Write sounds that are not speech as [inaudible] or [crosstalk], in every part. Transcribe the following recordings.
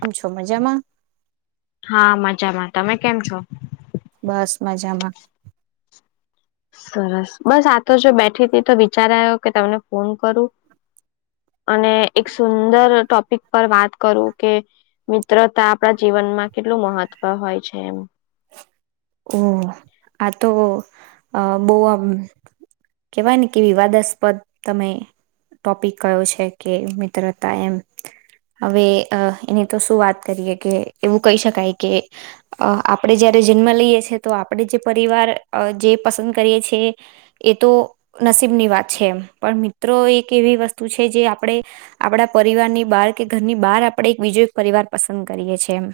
પુછો મજામાં? હા મજામાં તમે કેમ છો. બસ મજામાં. સરસ બસ આ તો જો બેઠી તી તો વિચાર આયો કે તમને ફોન કરું. અને એક સુંદર ટોપિક પર વાત કરું કે મિત્રતા આપણા જીવનમાં કેટલું મહત્વ હોય છે એમ. ઓ આ તો અ બહું આમ કેવાય ને કે વિવાદાસ્પદ તમે ટોપિક કયો છે કે મિત્રતા એમ. હવે અ એની તો શું વાત કરીએ કે એવું કહી શકાય કે અ આપણેે જયારે જન્મ લઈએ છીએ તો આપણે જે પરિવાર જે પસંદ કરીએ છીએ એ તો નસીબની વાત છે, પણ મિત્રો એક એવી વસ્તુ છે જે આપડે. આપડા પરિવારની બહાર કે ઘરની બહાર આપડે એક બીજો એક પરિવાર પસંદ કરીએ છીએ એમ.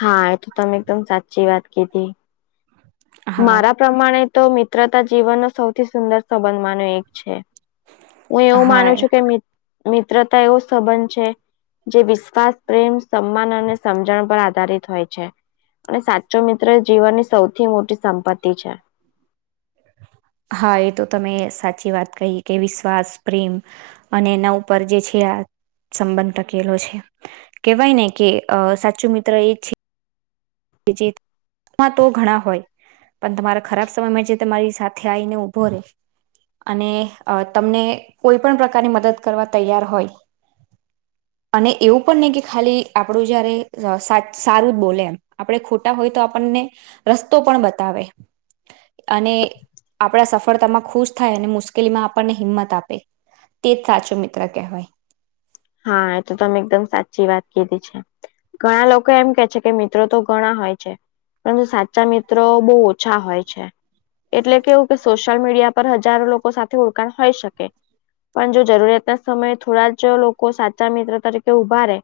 હા, એ તો તમે એકદમ સાચી વાત કીધી. હા મારા પ્રમાણે તો મિત્રતા જીવનનો સૌથી સુંદર સંબંધમાનો એક છે. હું એવું હા માનું છું કે મિત મિત્રતા એવો સંબંધ છે. જે વિશ્વાસ, પ્રેમ, સમ્માન અને સમજણ પર આધારિત હોય છે. અને સાચો મિત્ર એ જીવનની સૌથી મોટી સંપત્તિ છે. હા, એ તો તમે સાચી વાત કહી કે વિશ્વાસ, પ્રેમ. અને એના ઉપર જે છે આ સંબંધ ટકેલો છે. કેવાય ને કે અ સાછો મિત્ર એ છે. કે જે એમાં તો ઘણા હોય. પણ તમારા ખરાબ સમયમાં જે તમારી સાથે આવીને ઊભો રે. અને અ તમને કોઈ પણ પ્રકારની મદદ કરવા તૈયાર હોય. અને એવું પણ નહી કે ખાલી આપડું જયારે ઝ સા સારું જ બોલે એમ. આપડે ખોટા હોય તો આપણને રસ્તો પણ બતાવે. અને આપણા સફળતામાં ખુશ થાય અને મુશ્કેલીમાં આપણને હિંમત આપે. તેજ સાચો મિત્ર કહેવાય. હા, એ તો તમે એકદમ સાચી વાત કીધી છે. ઘણા લોકો એમ કે છે કે મિત્રો તો ઘણા હોય છે. પરંતુ સાચા મિત્રો બહુ ઓછા હોય છે. એટલે કેવું કે સોશિયલ મીડિયા પર હજારો લોકો સાથે ઓળખાણ હોઈ શકે. પણ જો જરૂરિયાત ના સમયે થોડા જ લોક કો સાચા મિત્ર તરીકે ઉભા રહે,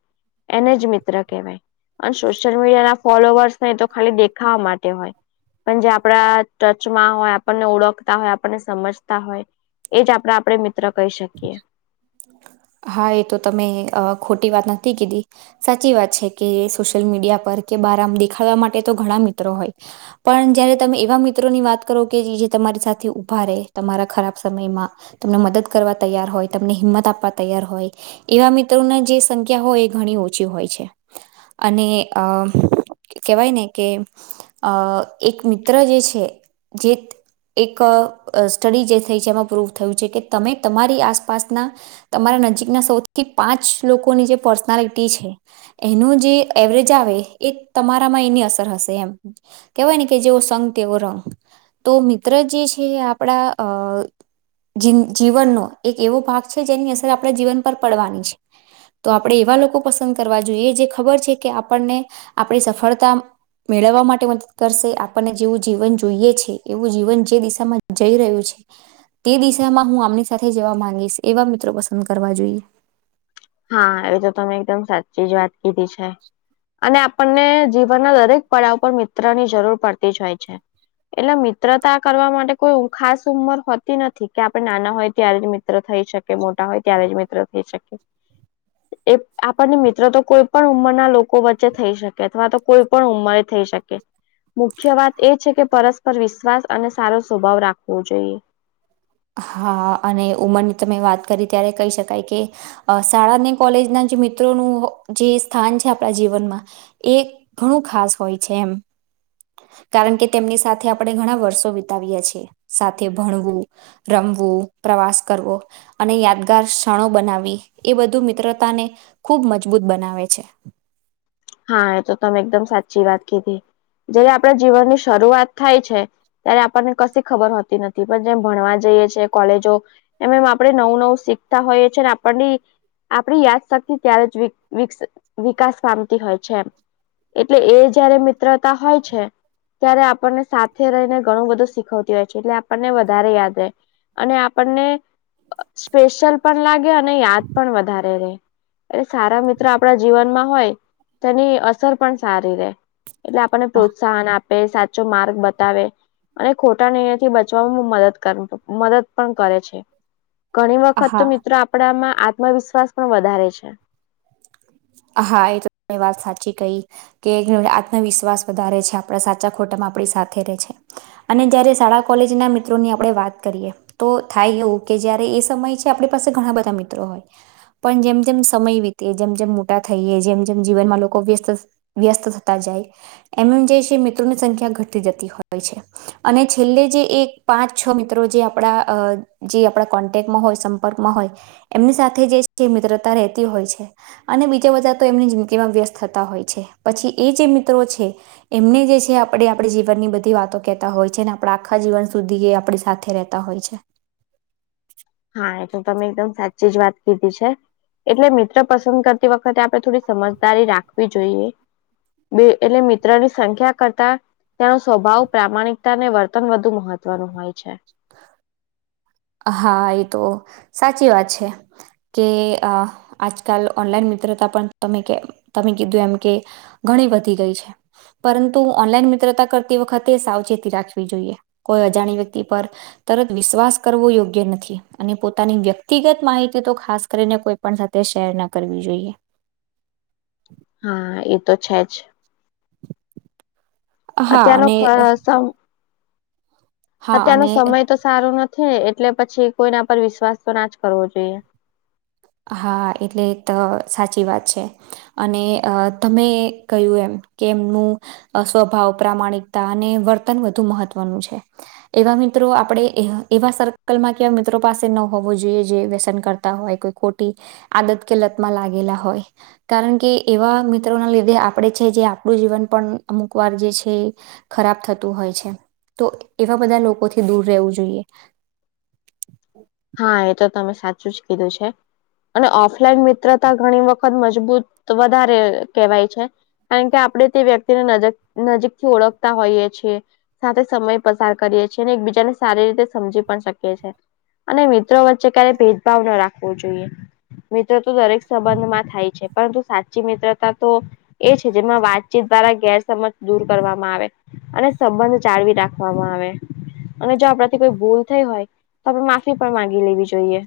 એને જ મિત્ર કહેવાય. પણ સોશિયલ મીડિયા ના ફોલોવર્સ ને તો ખાલી દેખાવા માટે હોય. પણ જે આપણા ટચમાં હોય આપણને ઓળખતા હોય આપણને સમજતા હોય એજ આપડા આપડે મિત્ર કહી શકીએ. હા, એ તો તમે અ ખોટી વાત નથી કીધી. સાચી વાત છે કે સોશિયલ મીડિયા પર કે બાર આમ દેખાડવા માટે તો ઘણા મિત્રો હોય. પણ જયારે તમે એવા મિત્રો ની વાત કરો કે જીજે તમારી સાથે ઉભા રહે તમારા ખરાબ સમયમાં. તમને મદદ કરવા તૈયાર હોય, તમને હિંમત આપવા તૈયાર હોય. એવા મિત્રોની જે સંખ્યા હોય એ ઘણી ઓછી હોય છે. અને અ કેહેવાય ને કે અ એક મિત્ર જે છે જેત એક અ સ્ટડી જે થઈ છે એમાં પ્રૂવ થયું છે કે તમે તમારી આસપાસના તમારા નજીકના સૌથી પાંચ લોકોની જે પર્સનાલિટી છે એનું જે એવરેજ આવે એ તમારામાં એની અસર હશે એમ. કેહેવાય ને કે જેવો સંગ તેવો રંગ, તો મિત્ર જે છે આપણા અ જિન જીવનનો એક એવો ભાગ છે જેની અસર આપણે જીવન પર પડવાની છે. તો આપણે એવા લોકો પસંદ કરવા જોઈએ જે ખબર છે કે આપણને આપણી સફળતા મેળવવા માટે મદદ કરશે, આપણને જેવું જીવન જોઈએ છે એવું જીવન જે દિશામાં જઈ રહ્યું છે તે દિશામાં હું આમની સાથે જવા માંગીશ. એવા મિત્રો પસંદ કરવા જોઈએ. હા, એ તો તમે એકદમ સાચી જ વાત કીધી છે. અને આપણને જીવનના દરેક પડાવ ઉપર મિત્ર ની જરૂર પડતી જ હોય છે. એટલે મિત્રતા કરવા માટે કોઈ ખાસ ઉંમર હોતી નથી કે આપડે નાના હોય ત્યારે જ મિ ત્ર થઈ શકે મોટા હોય ત્યારે જ મિત્ર થઈ શકે. એ આપણને મિત્ર તો કોઈ પણ ઉંમરના લોકો વચ્ચે થઈ શકે, અથવા તો કોઈ પણ ઉંમરે થઈ શકે. [unintelligible] મુખ્ય વાત એ છે કે પરસ્પર વિશ્વાસ અને સારો સ્વભાવ રાખવો જોઈએ. હા અને ઉંમરની તમેં વાત કરી ત્યારે કહી શકાય કે અ શાળાને કોલેજ ના જે મિત્રોનું જે સ્થાન છે આપણા જીવનમાં એ ઘણું ખાસ હોય છે એમ. કારણ કે તેમની સાથે આપડે ઘણા વર્ષો વિતાવીયા છીએ સાથે ભણવું રમવું, પ્રવાસ કરવો. અને યાદગાર ક્ષણો એ બધું મિત્રતાને ખૂબ મજબૂત બનાવે છે. હા એ તો તમે એકદમ સાચી વાત કીધી જેય આપણા જીવનની શરૂઆત થાય છે ત્યારે આપણને કશી ખબર હોતી નથી પણ જેમ ભણવા જઈએ છીએ કોલેજો એમ એમ આપડે નવું નવું શીખતા હોઈએ છે ને આપણને આપણી યાદ શક્તિ ત્યારે જ વિક વિક્સ વિકાસ પામતી હોય છે એમ. એટલે એ જયારે મિત્રતા હોય છે. ત્યારે આપણને સાથે રહીને, ઘણું બધું શીખવતી હોય છે, એટલે આપણને વધારે યાદ રહે. અને આપણને સ્પેશયલ પણ લાગે, અને યાદ પણ વધારે રહે. એટ સારા મિત્ર આપણા જીવનમાં હોય, તેની અસર પણ સારી રહે. એટલે આપણને હા પ્રોત્સાહન આપે, સાચો માર્ગ બતાવે. અને ખોટા નિર્ણય થી બચવાવામાં મદદ કર મદદ પણ કરે છે. ઘણી વખત તો હા મિત્રો આપણામાં આત્મવિશ્વાસ પણ વધારે છે. હા, એ તો વાત સાચી કઈ. કે આત્મવિશ્વાસ વધારે છે, આપણા સાચા ખોટામાં આપણી સાથે રહે છે. અને જ્યારે શાળા કોલેજના મિત્રોની આપણે વાત કરીએ. તો થાય એવું કે, જ્યારે એ સમય છે, આપણી પાસે ઘણા બધા મિત્રો હોય. પણ જેમ-જેમ સમય વીતે જેમ-જેમ થઈએ, જેમ-જેમ જીવનમાં લોકો વ્યસ્ત વ્યસ્ત થતા જાય. એમ એમ જે છે, મિત્રોની સંખ્યા ઘટી જતી હોય છે. અને છેલ્લે જે એક પાંચ-છ મિત્રો, જે આપણા જે આપણા કોન્ટેક્ટમાં હોય. ક હોય, એમની સાથે જે છે, મિત્રતા રતી હોય છે. અને બીજા બધા તો એમની જિંદગીમાં વ્યસ્ત થતા હોય છે, પછી એ જે મિત્રો છે. એમને જે છે, આપણે આપણે જીવનની બધી વાતો કેતા હોય છે ને, આપ આખા જીવન સુધી એ આપણી સાથે રહેતા. પતા હોય છે. હા, એ તો એકદમ જ વાત કીધી છે. એટલે મિત્ર પસંદ કરતી વખતે, આપણે થોડી સમજદારી રાખવી જોઈએ. બે એટલે મિત્રની સંખ્યા કરતા તેનો સ્વભાવ પ્રામાણિકતાને, વર્તન વધુ મહત્વનું હોય છે. હ. હા, એ તો સાચી વાત છે. જે આજકાલ ઓનલાઈન મિત્રતા પણ તમે તમે કીધું એમ કે ઘણી વધી ગઈ છે. પરંતુ ઓનલાઈન મિત્રતા કરતી વખતે, સાવચેતી રાખવી જોઈએ, કોઈ અજાણી વ્યક્તિ પર ત જ વિશ્વાસ કરવો યોગ્ય નથી, અને વ્યક્તિગત તો ખાસ કરીને કોઈ પણ સાથે શેર ના કરવી જોઈએ. હા, એ તો છે જ. હા અત્યનો અને [unintelligible] હા અત્યારનો અને સમય તો સારો નથી, એટલે પછી કોઈના પર વિશ્વાસ તો ના જ કરવો જોઈએ. હા, એટલે તો સાચી વાત છે. અને અ તમે કહ્યું એમ કે એમનું સ્વભાવ પ્રામાણિકતા અને વર્તન વધુ મહત્વનું છે. એવા મિત્રો આપણે, એવા સર્કલમાં કેવા મિત્રો પાસે ન હોવો જોઈએ, જે વ્યસન કરે. હોય, કોઈ ખોટી આદત કે, લતમાં લાગેલા હોય. કારણ કે, એવા મિત્રોના લીધે આપણે છે, જે આપણું જીવન પણ અમુક વાર જે છે. ખરાબ થતું હોય છે, તો એવા બધા લોકોથી દૂર રહેવું જોઈએ. હા, એ તો તમે સાચું જ કીધું છે. અને ઓફલાઈન મિત્રતા ઘણી વખત મજબૂત વધારે કેહેવાય છે. કારણ કે, આપણે તે વ્યક્તિને નક નજીક થી ઓળખતા હોઈએ છીએ. સાથે સમય પસાર કરીએ છીએ, અને ને એકબીજાને સારી રીતે સમજી પણ શકીએ છીએ. અને મિત્રો વચ્ચે ક્યારેય ભેદભાવ ન રાખવો જોઈએ. મિત્ર તો દરેક સંબંધમાં થાય છે, પરંતુ સાચી મિત્રતા તો એ છે, જેમાં વાતચીત દ્વારા ગેરસમજ દૂર કરવામાં આવે. અને સંબંધ ચળવી રાખવામાં આવે, અને જો આપણાથી કોઈ ભૂલ થઈ હોય તો આપડે માફ પણ માગી લેવી જોઈએ.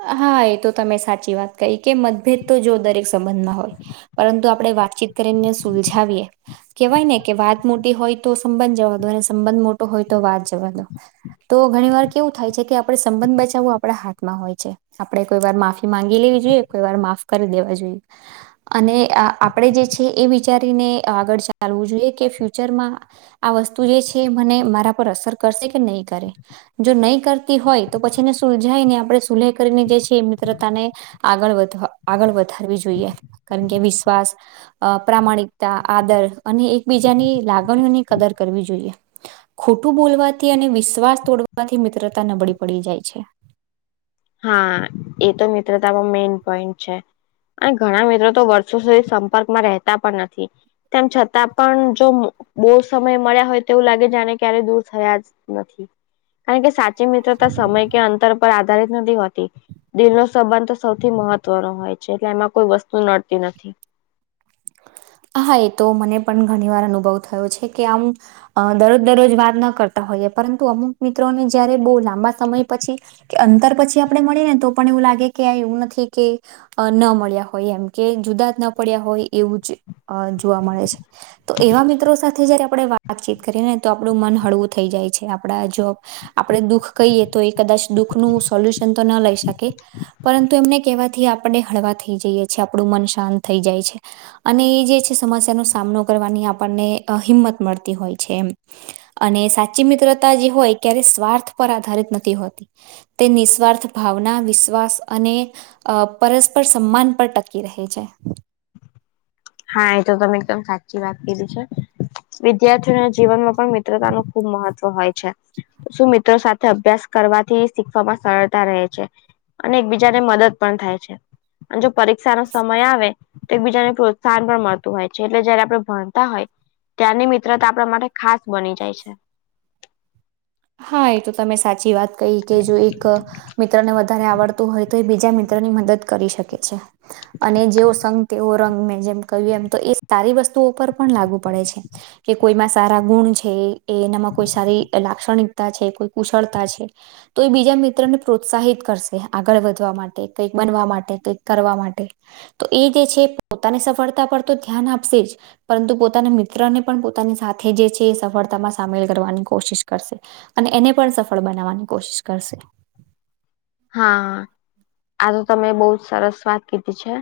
હા, એ તો તમે સાચી વાત કહી કે, મતભેદ તો જો દરેક સંબંધમાં હોય. પરંતુ આપડે વાતચીત કરીને સુલજાવીએ કેવાય ને કે, વાત મોટી હોય તો સંબંધ જવા દો, અને સંબંધ મોટો હોય તો, વાત જવા દો. તો ઘણી વાર કેવું થાય છે કે, આપડે સંબંધ બચાવવું આપડા હાથમાં હોય. છે. આપડે કોઈ વાર માફી માંગી લેવી જોઈએ, વાર માફ કરી દેવા જોઈએ. અને આ આપડે જે છે, એ વિચારીને આગળ ચાલવું જોઈએ, કે ફ્યુચરમાં આ વસ્તુ જે છે, મને મારા પર અસર કરશે કે નહીં કરે. જો નહી કરતી હોય, તો પછીને સુલજાઈ ને આપડે સુલે કરીને જે છે, એ મિત્રતાને આગળ વધા આગળ વધારવી જોઈએ. કારણ કે, વિશ્વાસ અહ પ્રામાણિકતા આદર, અને એકબીજાની લાગણીઓની કદર કરવી જોઈએ. ખોટું બોલવાથી, અને વિશ્વાસ તોડવાથી, મિત્રતા નબળી પડી જાય છે. હા, એ તો મિત્રતામાં મેઈન પોઈન્ટ છે. અને ઘણા મિત્રો તો વર્ષો સુધી સંપર્કમાં રહેતા પણ નથી. તેમ છતાં પણ, જો બહુ સમય મળા હોય તેવું લાગે, જાને ક્યારે દૂર થયા નથી. કારણ કે, સાચી મિત્રતા સમય કે અંતર પર આ નથી હોતી, દિલ નો સંબંધ તો સૌથી મહત્વનો હોય છે, એટલે એમાં કોઈ વસ્તુ નડતી નથી. હા, એ તો મને પણ ઘણી વાર અનુભવ થયો છે કે, આમ અહ દરરોજ દરરોજ વાત ન કરતા હોઈએ, પરંતુ અમુક મિત્રોને જયારે બહુ લાંબા સમય પછી કે અંતર પછી આપડે મળી ને, તો પણ એવું લાગે કે, આ એવું નથી કે અહ ન મળ્યા હોય, એમ કે જુદા જ ન પડ્યા હોય, એવું જ અહ જોવા મળે છે. તો એવા મિત્રો સાથે જયારે આપડે વાતચીત કરીએ ને તો, આપડું મન હળવું થઈ જાય છે, આપડા જો આપડે દુઃખ કહીએ તો, એ કદાચ દુઃખ નો સોલ્યુશન તો ના લઈ શકે. પરંતુ એમને કેહેવાથી, આપડે હળવા થઈ જઈએ છીએ, આપડું મન શાંત થઈ જાય છે. અને એ જે છે, સમસ્યાનો સામનો કરવાની આપણને અહ હિંમત મળતી હોય છે એમ. અને સાચી મિત્રતા જે હોય, ક્યારે સ્વાર્થ પર આધારિત નથી હોતી. તે નિસ્વાર્થ ભાવના, વિશ્વાસ અને અહ પરસ્પર સમાન પર ટકી રહે છે. હા, એ તો તમે એકદમ સાચી વાત કીધી છે, વિદ્યાર્થીઓના જીવનમાં પણ મિત્રતાનું ખૂબ મહત્વ તો હોય છે, શું મિત્રો સાથે અભ્યાસ કરવાથી શીખવામાં સરળતા રહે છે. અને એકબીજાને મદદ પણ થાય છે, અને જો પરીક્ષા નો સમય આવે, તે બીજાને પ્રો સ્થાન પણ મળતું હોય છે, એટલે જયારે આપડે ભણતા હોય ત્યાંની મિત્રતા આપડા માટે ખાસ બની જાય છે. હા, એ તો તમે સાચી વાત કહી કે જો એક અહ મિત્ર ને વધ ધારે આવડતું હોય તો એ બીજા મિત્રો ની મદદ કરી શકે છે. અને જેવો સંગ તેવો રંગ મેં જેમ કહ્યું એમ તો એ સારી વસ્તુ ઉપર પણ લાગુ પડે છે. કે કોઈમાં સારા ગુણ છે એ એનામાં કોઈ સારી લાગ ગણીકતા છે કોઈ કુશળતા છે. તો એ બીજા મિત્રને પ્રોત્સાહિત કરશે આગળ વધવા માટે કંઈક બનવા માટે કઈક કરવા માટે. તો એ જે છે પોતાને સફળતા પર તો ધ્યાન આપસે જ. પરંતુ પોતાના મિત્રને પણ પોતાની સાથે જે છે એ સફળતામાં સામેલ કરવાની કોશિશ કરશે અને એને પણ સફળ બનાવાની કોશિશ કરશે. હા આતો તમે બવુજ સરસ વાત કીધી છે.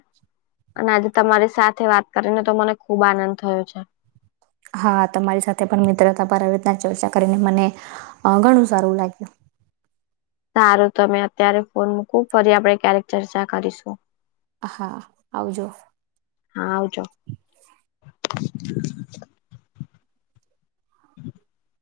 અને આજે તમારે સાથે વાત કરીને તો મને ખુબ આનંદ થયો છે. હા તમારી સાથે પણ મિત્રતા પર આવી રીતના ચર્ચા કરીને મને ઘણું સારું લાગ્યું. સારું તમે અત્યારે ફોન મૂકું ફરી આપડે ક્યારેક ચર્ચા કરીશું. હા આવજો. હા આવજો [inaudible]